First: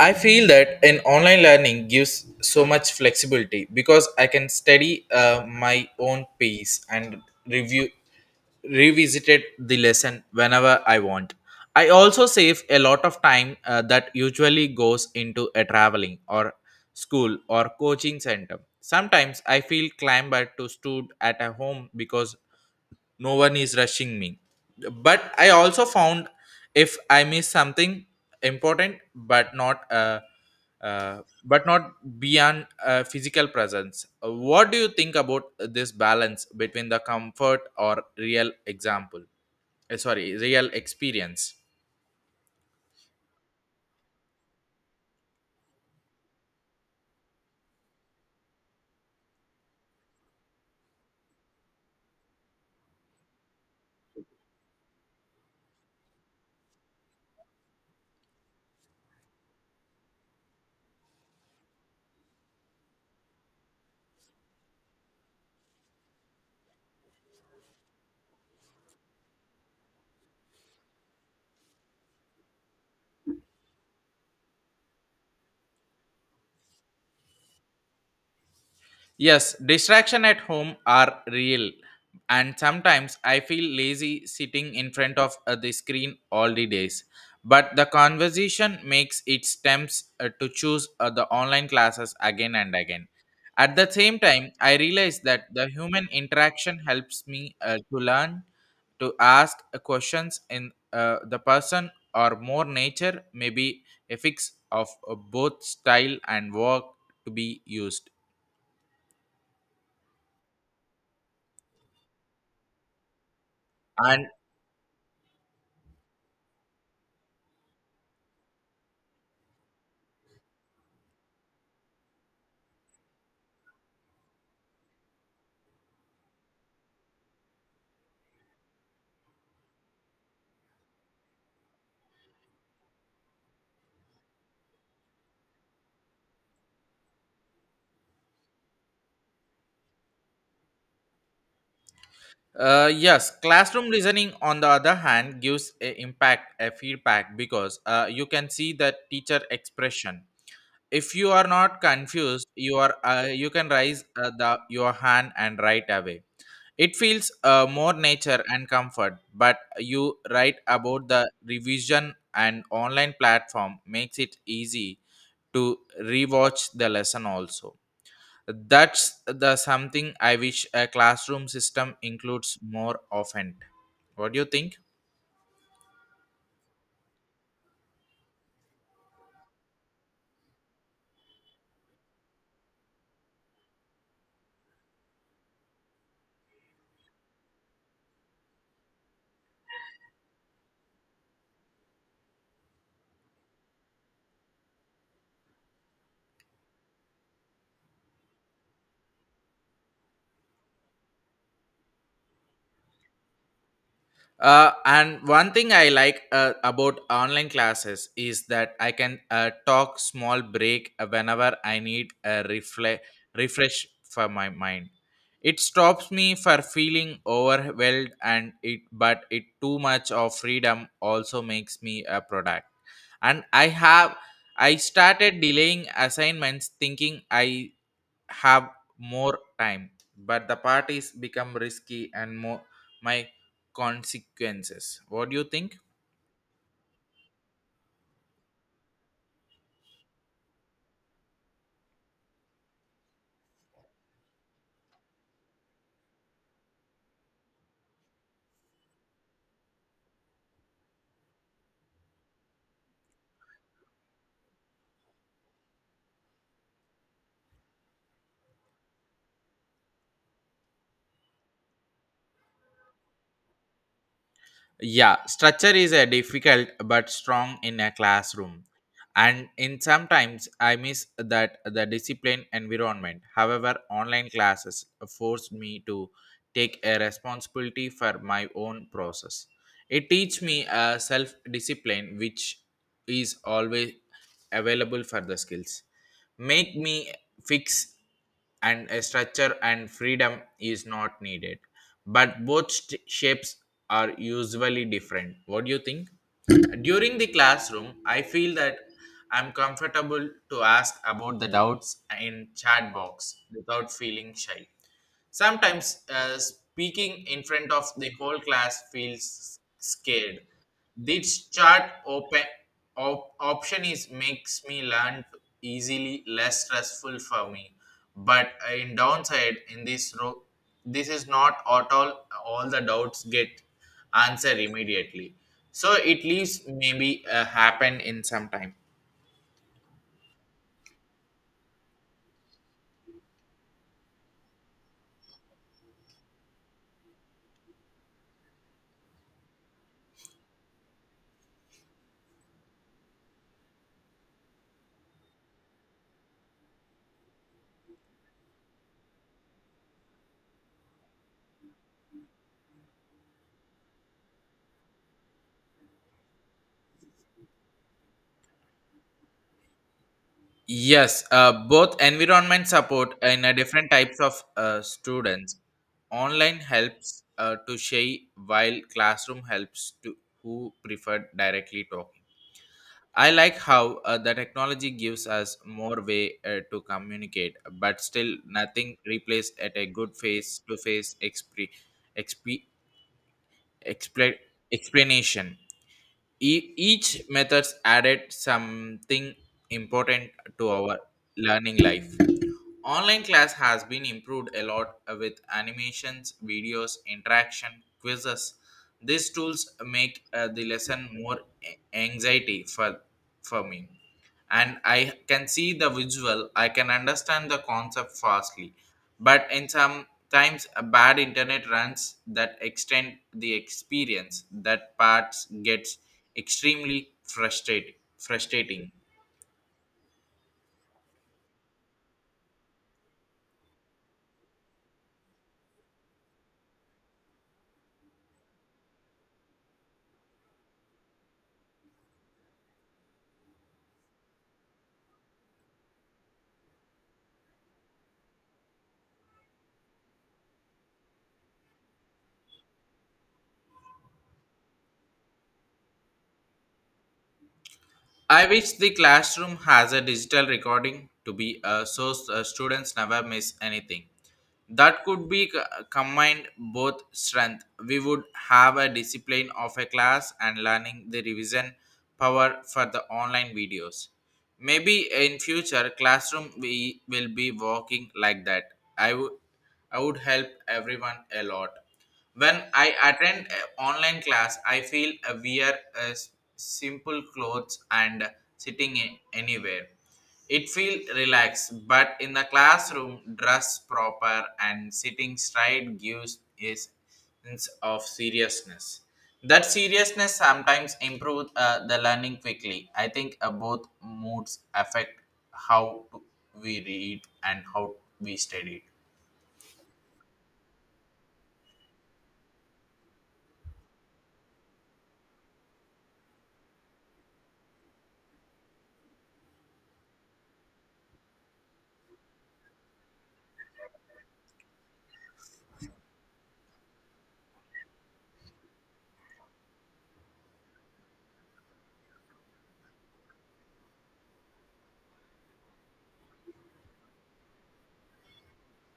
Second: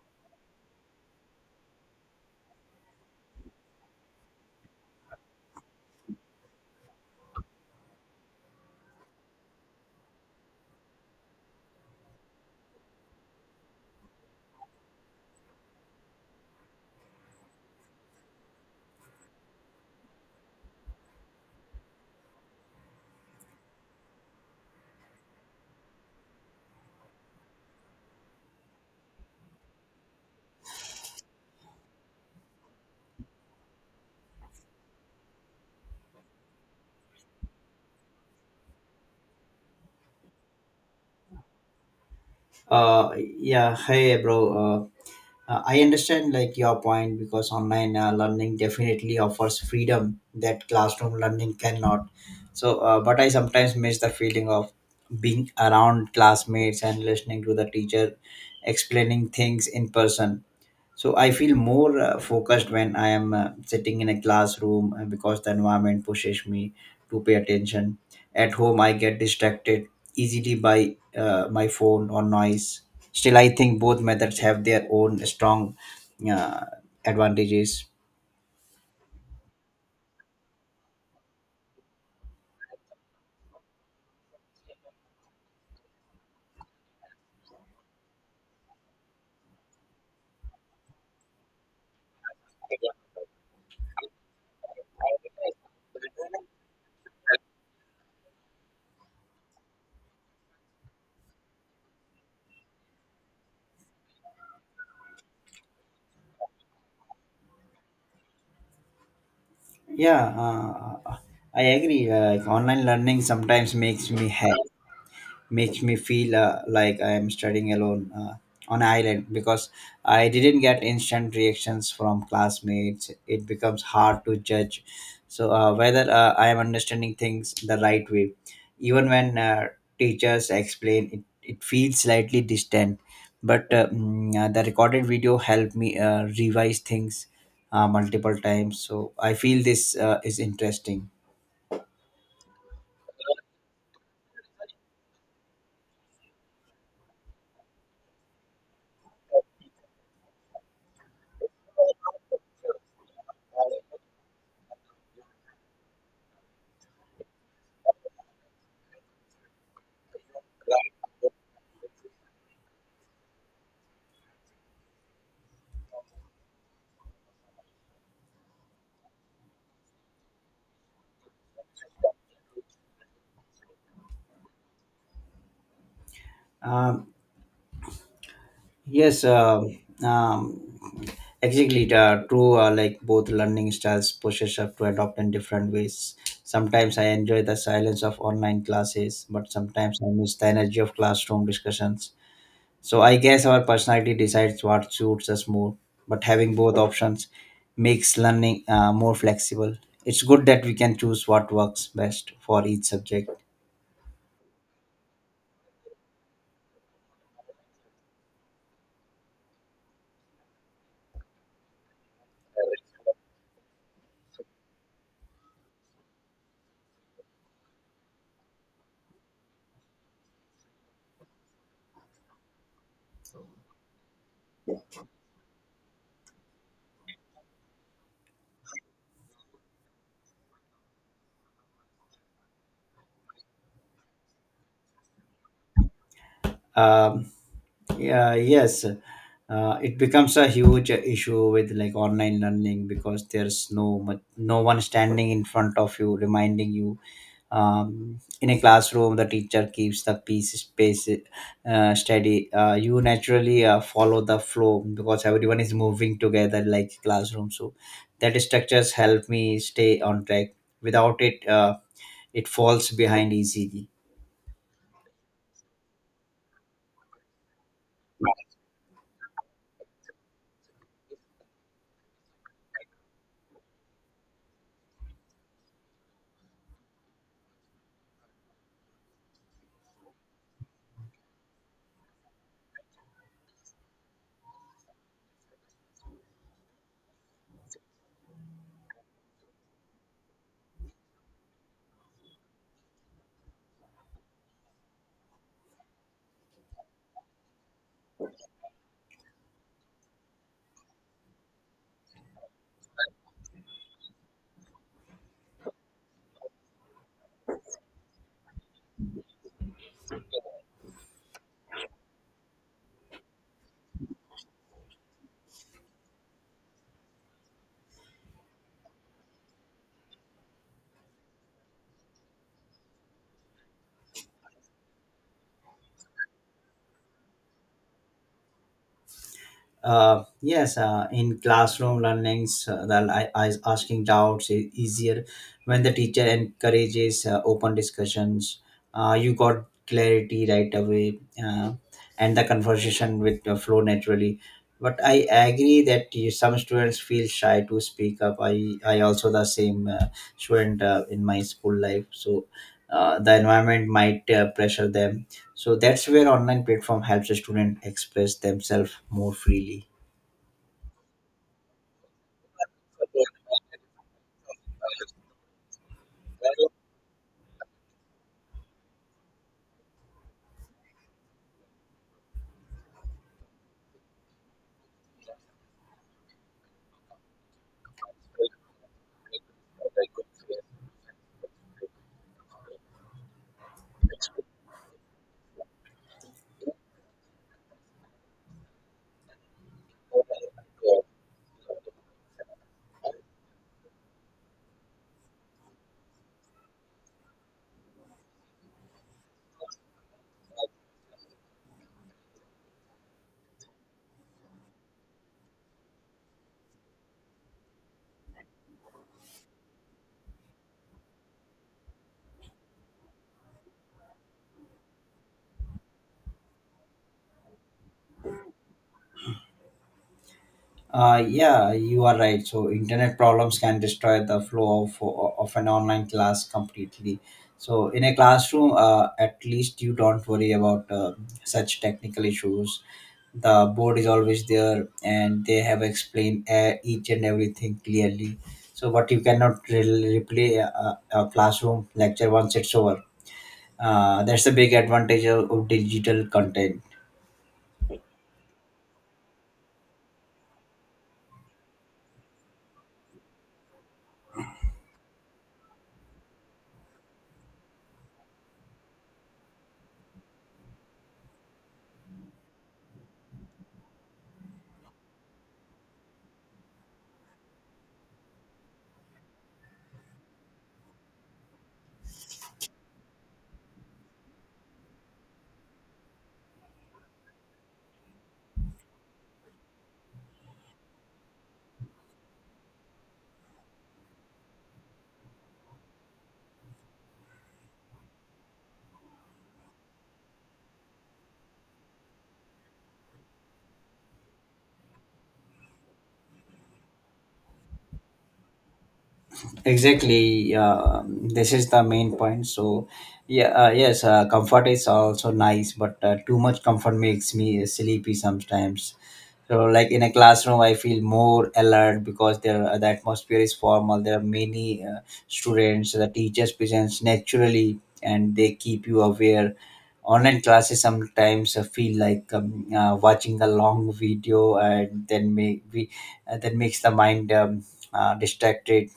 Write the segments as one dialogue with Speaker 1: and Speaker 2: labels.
Speaker 1: I feel that an online learning gives so much flexibility because I can study my own pace and review revisited the lesson whenever I want. I also save a lot of time that usually goes into a traveling or school or coaching center. Sometimes I feel clambered to stood at a home because no one is rushing me, but I also found if I miss something important but not beyond physical presence. What do you think about this balance between the comfort or real example, sorry, real experience?
Speaker 2: Yeah, Hey, bro. I understand your point because online learning definitely offers freedom that classroom learning cannot. But I sometimes miss the feeling of being around classmates and listening to the teacher explaining things in person. So I feel more focused when I am sitting in a classroom because the environment pushes me to pay attention. At home, I get distracted easily by my phone or noise. Still, I think both methods have their own strong uh, advantages.
Speaker 1: Yes, distraction at home are real, and sometimes I feel lazy sitting in front of the screen all the days. But the conversation makes it attempts to choose the online classes again and again. At the same time, I realize that the human interaction helps me to learn to ask questions in the person or more nature, maybe a fix of both style and work to be used.
Speaker 2: Yeah, I agree. Online learning sometimes makes me
Speaker 1: And.
Speaker 2: happy. Makes me feel like I am studying alone on an island because I didn't get instant reactions from classmates. It becomes hard to judge. So whether I am understanding things the right way, even when teachers explain, it feels slightly distant. But the recorded video helped me revise things multiple times. So I feel this is interesting.
Speaker 1: Yes, classroom listening, on the other hand, gives a impact, a feedback because you can see the teacher expression. If you are not confused, you can raise the your hand and write away. It feels more nature and comfort. But you write about the revision and online platform makes it easy to rewatch the lesson also, that's the something I wish a classroom system includes more often. What do you think?
Speaker 2: Um, Yes, um, um, exactly. Like both learning styles push us up to adopt in different ways. Sometimes I enjoy the silence of online classes, but sometimes I miss the energy of classroom discussions. So I guess our personality decides what suits us more. But having both options makes learning more flexible. It's good that we can choose what works best for each subject.
Speaker 1: And one thing I like about online classes is that I can talk small break whenever I need a refresh for my mind. It stops me for feeling overwhelmed and it but it too much of freedom also makes me a product. And I have I started delaying assignments thinking I have more time, but the parties become risky and more my consequences. What do you think?
Speaker 2: Um, yeah yes, it becomes a huge issue with online learning because there's no one standing in front of you reminding you. In a classroom, the teacher keeps the piece space steady. You naturally follow the flow because everyone is moving together like classroom, so that structures help me stay on track. Without it, it falls behind easily.
Speaker 1: Yeah, structure is a difficult but strong in a classroom. And in sometimes I miss that the discipline environment. However, online classes forced me to take a responsibility for my own process. It teach me a self discipline which is always available for the skills. Make me fix and a structure and freedom is not needed, but shapes are usually different. What do you think? During the classroom, I feel that I'm comfortable to ask about the doubts in chat box without feeling shy. Sometimes speaking in front of the whole class feels scared. This chart open option is makes me learn easily, less stressful for me. But in downside, in this row, this is not at all. All the doubts get answered immediately, so it leaves maybe happen in some time.
Speaker 2: Yes, in classroom learnings, asking doubts is easier when the teacher encourages open discussions. You got clarity right away, and the conversation with flow naturally. But I agree that you, some students feel shy to speak up. I also the same student in my school life, so the environment might pressure them, so that's where online platform helps a student express themselves more freely.
Speaker 1: Yes, both environment support and different types of students. Online helps to share, while classroom helps to who prefer directly talking. I like how the technology gives us more way to communicate, but still nothing replaces at a good face-to-face exp- expla- explanation. Each methods added something important to our learning life. Online class has been improved a lot with animations, videos, interaction, quizzes. These tools make the lesson more anxiety for me, and I can see the visual. I can understand the concept fastly, but in some times a bad internet runs that extend the experience that parts gets extremely frustrating.
Speaker 2: Yeah, you are right, so internet problems can destroy the flow of an online class completely. So in a classroom, at least you don't worry about such technical issues. The board is always there and they have explained each and everything clearly. But you cannot replay a classroom lecture once it's over. That's the big advantage of digital content.
Speaker 1: I wish the classroom has a digital recording to be a source, students never miss anything. That could be combined both strength, we would have a discipline of a class and learning the revision power for the online videos. Maybe in future classroom we will be working like that. i would I would help everyone a lot. When I attend a online class I feel we are uh, s- simple clothes and sitting anywhere. It feels relaxed, but in the classroom, dress proper and sitting straight gives a sense of seriousness. That seriousness sometimes improves the learning quickly. I think both moods affect how to- we read and how we study.
Speaker 2: Exactly, yeah, this is the main point. Yes, comfort is also nice, but too much comfort makes me sleepy sometimes. So, like, in a classroom I feel more alert because the atmosphere is formal. There are many students. The teachers presents naturally and they keep you aware. Online classes sometimes feel like watching a long video and then make we that makes the mind distracted.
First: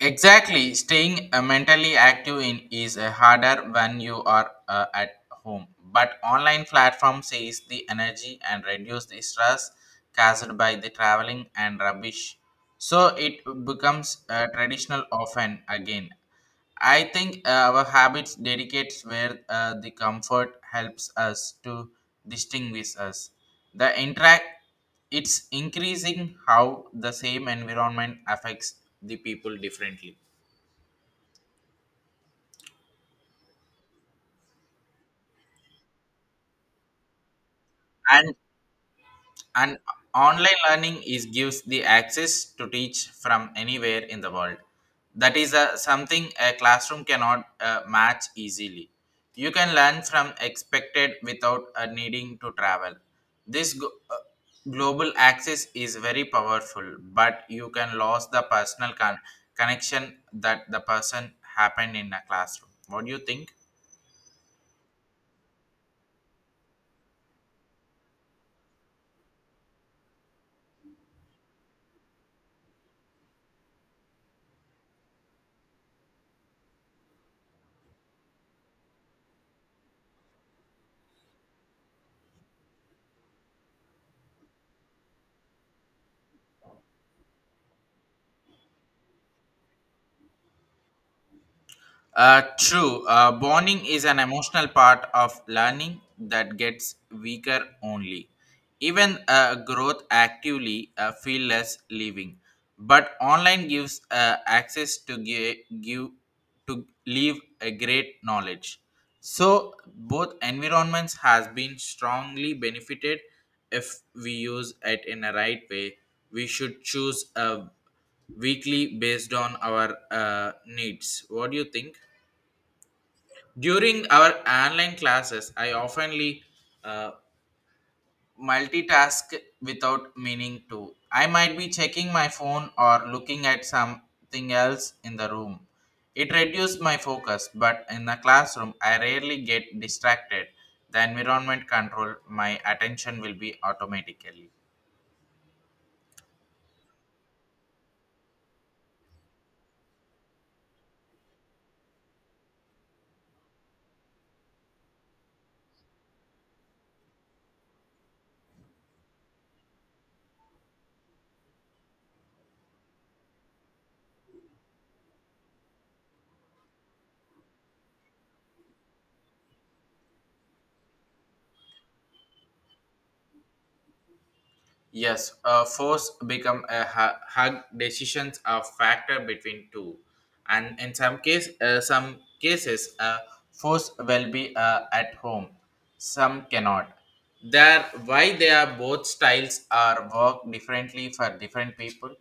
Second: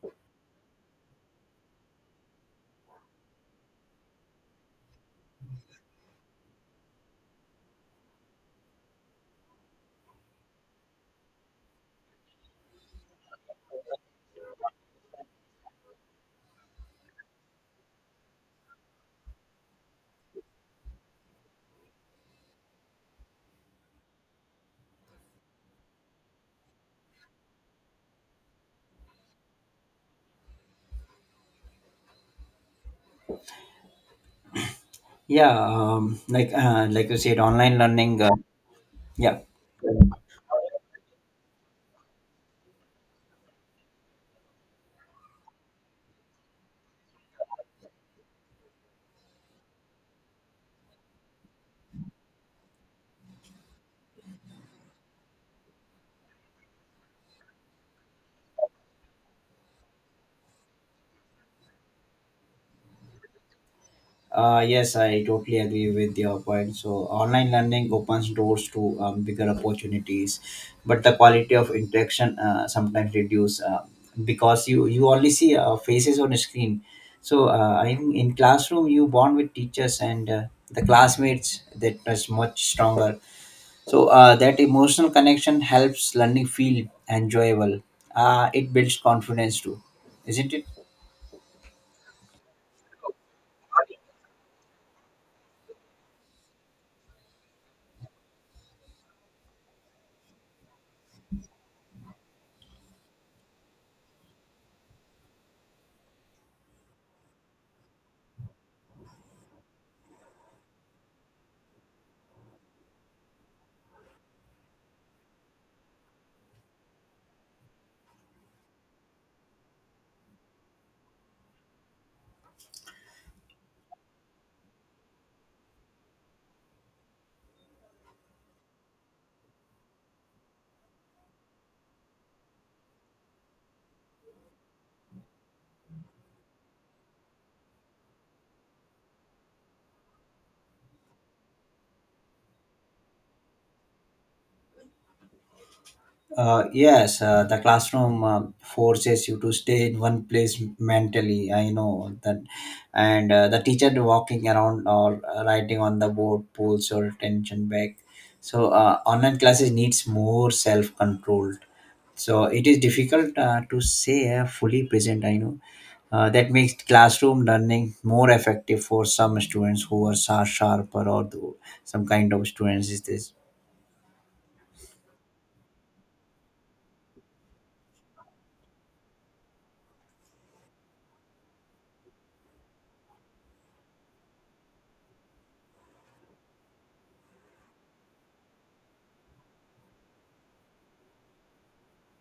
Speaker 1: Exactly, staying mentally active in is harder when you are at home. But online platform saves the energy and reduce the stress caused by the traveling and rubbish. So it becomes traditional often again. I think our habits dedicates where the comfort helps us to distinguish us. The interact, it's increasing how the same environment affects the people differently.
Speaker 2: Yeah, like you said, online learning.
Speaker 1: And
Speaker 2: Yeah,
Speaker 1: And online learning is gives the access to teach from anywhere in the world. That is a, something a classroom cannot match easily. You can learn from expected without needing to travel. This go- uh, Global access is very powerful, but you can lose the personal connection that the person happened in a classroom. What do you think?
Speaker 2: yes, I totally agree with your point. So online learning opens doors to bigger opportunities, but the quality of interaction sometimes reduce because you only see faces on a screen. So I think in classroom you bond with teachers and the classmates, that is much stronger. So that emotional connection helps learning feel enjoyable. It builds confidence too, isn't it?
Speaker 1: True. Bonding is an emotional part of learning that gets weaker only. Even growth actively feel less living, but online gives access to give to leave a great knowledge. So both environments has been strongly benefited if we use it in a right way. We should choose a weekly based on our needs. What do you think? During our online classes, I oftenly uh, multitask without meaning to. I might be checking my phone or looking at something else in the room. It reduced my focus, but in the classroom, I rarely get distracted. The environment control my attention will be automatically.
Speaker 2: Yes, the classroom forces you to stay in one place mentally. I know that, and the teacher walking around or writing on the board pulls your attention back. So online classes needs more self control. So it is difficult to say fully present. I know that makes classroom learning more effective for some students who are sharper or some kind of students is this.
Speaker 1: Yes, force become a hug decisions a factor between two, and in some case, some cases, force will be at home. Some cannot. There, why they are both styles are work differently for different people.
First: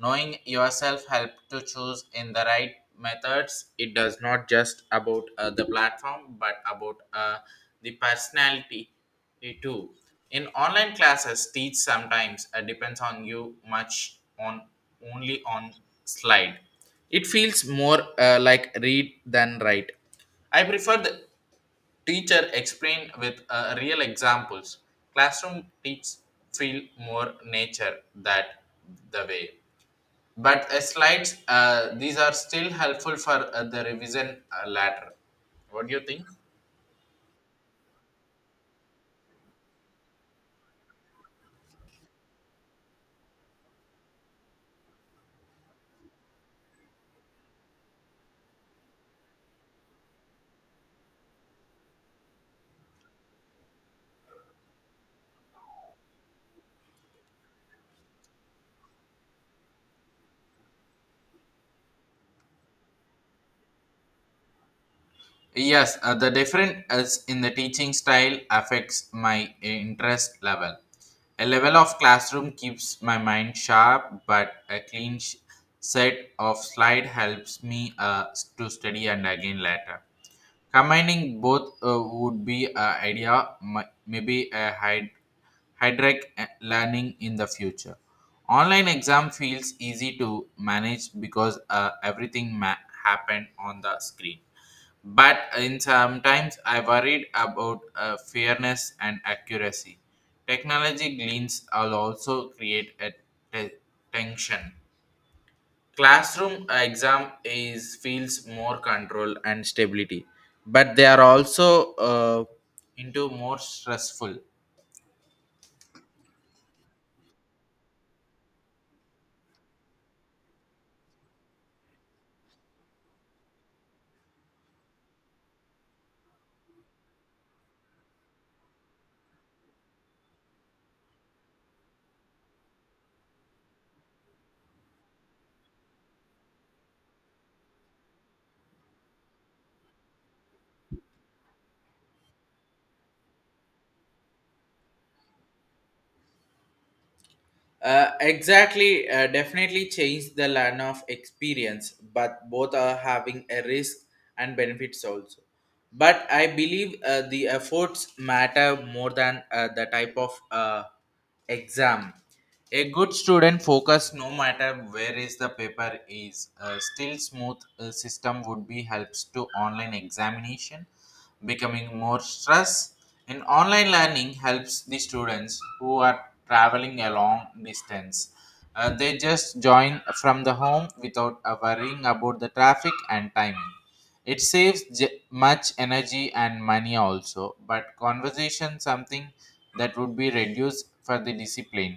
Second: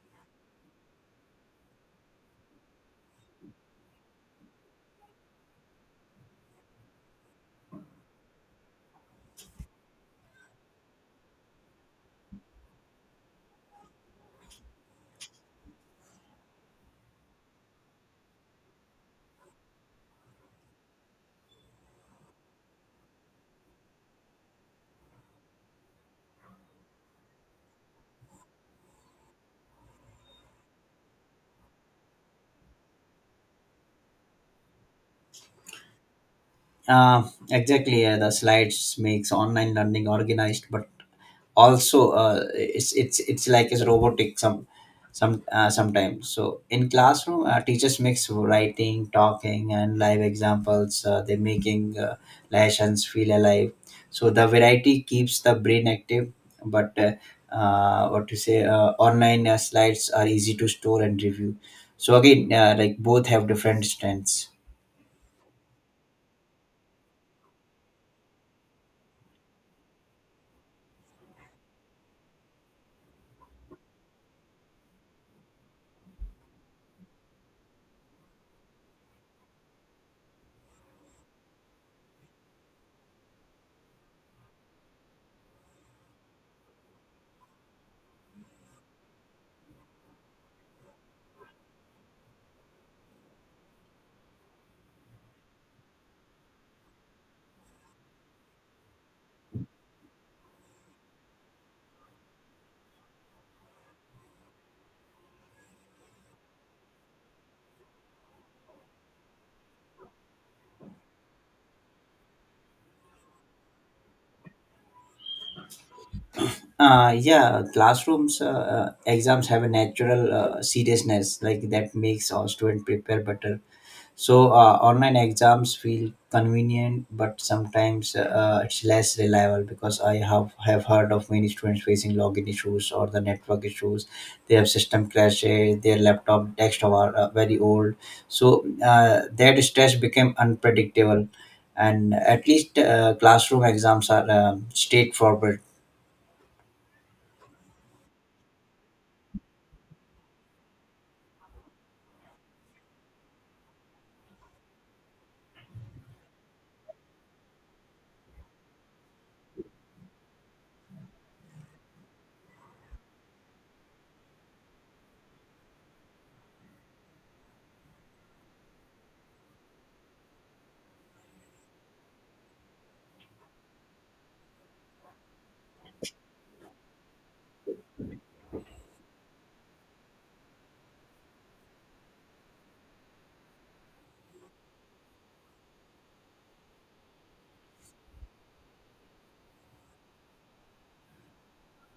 Speaker 1: Knowing yourself help to choose in the right methods. It does not just about the platform, but about the personality, me too. In online classes, teach sometimes depends on you much on only on slide. It feels more like read than write. I prefer the teacher explain with real examples. Classroom teach feel more nature that the way. But slides, these are still helpful for the revision later. What do you think?
Speaker 2: Uh, exactly. The slides makes online learning organized, but also it's like it's robotic some sometimes. So in classroom, teachers mix writing, talking, and live examples. They making lessons feel alive. So the variety keeps the brain active, but what to say? Online slides are easy to store and review. So again, both have different strengths.
Speaker 1: Yes, the difference is in the teaching style affects my interest level. A level of classroom keeps my mind sharp, but a clean set of slide helps me to study and again later. Combining both would be an idea, maybe a hydric learning in the future. Online exam feels easy to manage because everything happened on the screen. But in sometimes I worried about fairness and accuracy. Technology gleans will also create a te- tension. Classroom exam is feels more control and stability, but they are also into more stressful.
Speaker 2: Yeah, Classrooms exams have a natural seriousness like that makes our student prepare better. So online exams feel convenient, but sometimes it's less reliable because I have heard of many students facing login issues or the network issues. They have system crashes, their laptop desktop are very old, so that stress became unpredictable. And at least classroom exams are straightforward.
Speaker 1: Exactly, definitely change the land of experience, but both are having a risk and benefits also. But I believe the efforts matter more than the type of exam. A good student focus no matter where is the paper is. A still smooth system would be helps to online examination becoming more stress, and online learning helps the students who are traveling a long distance. They just join from the home without worrying about the traffic and timing. It saves much energy and money also, but conversation something that would be reduced for the discipline,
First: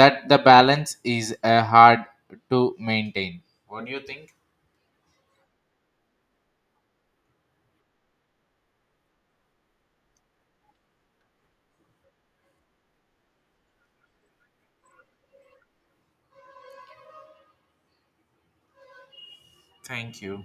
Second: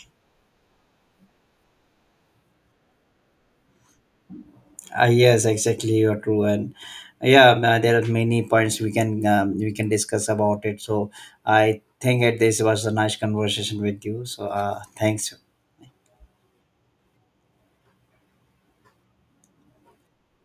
Speaker 1: that the balance is hard to maintain. What do you think?
Speaker 2: Yes, exactly. You're true, and yeah, there are many points we can discuss about it. So I think that this was a nice conversation with you. So thanks.
Speaker 1: Thank you.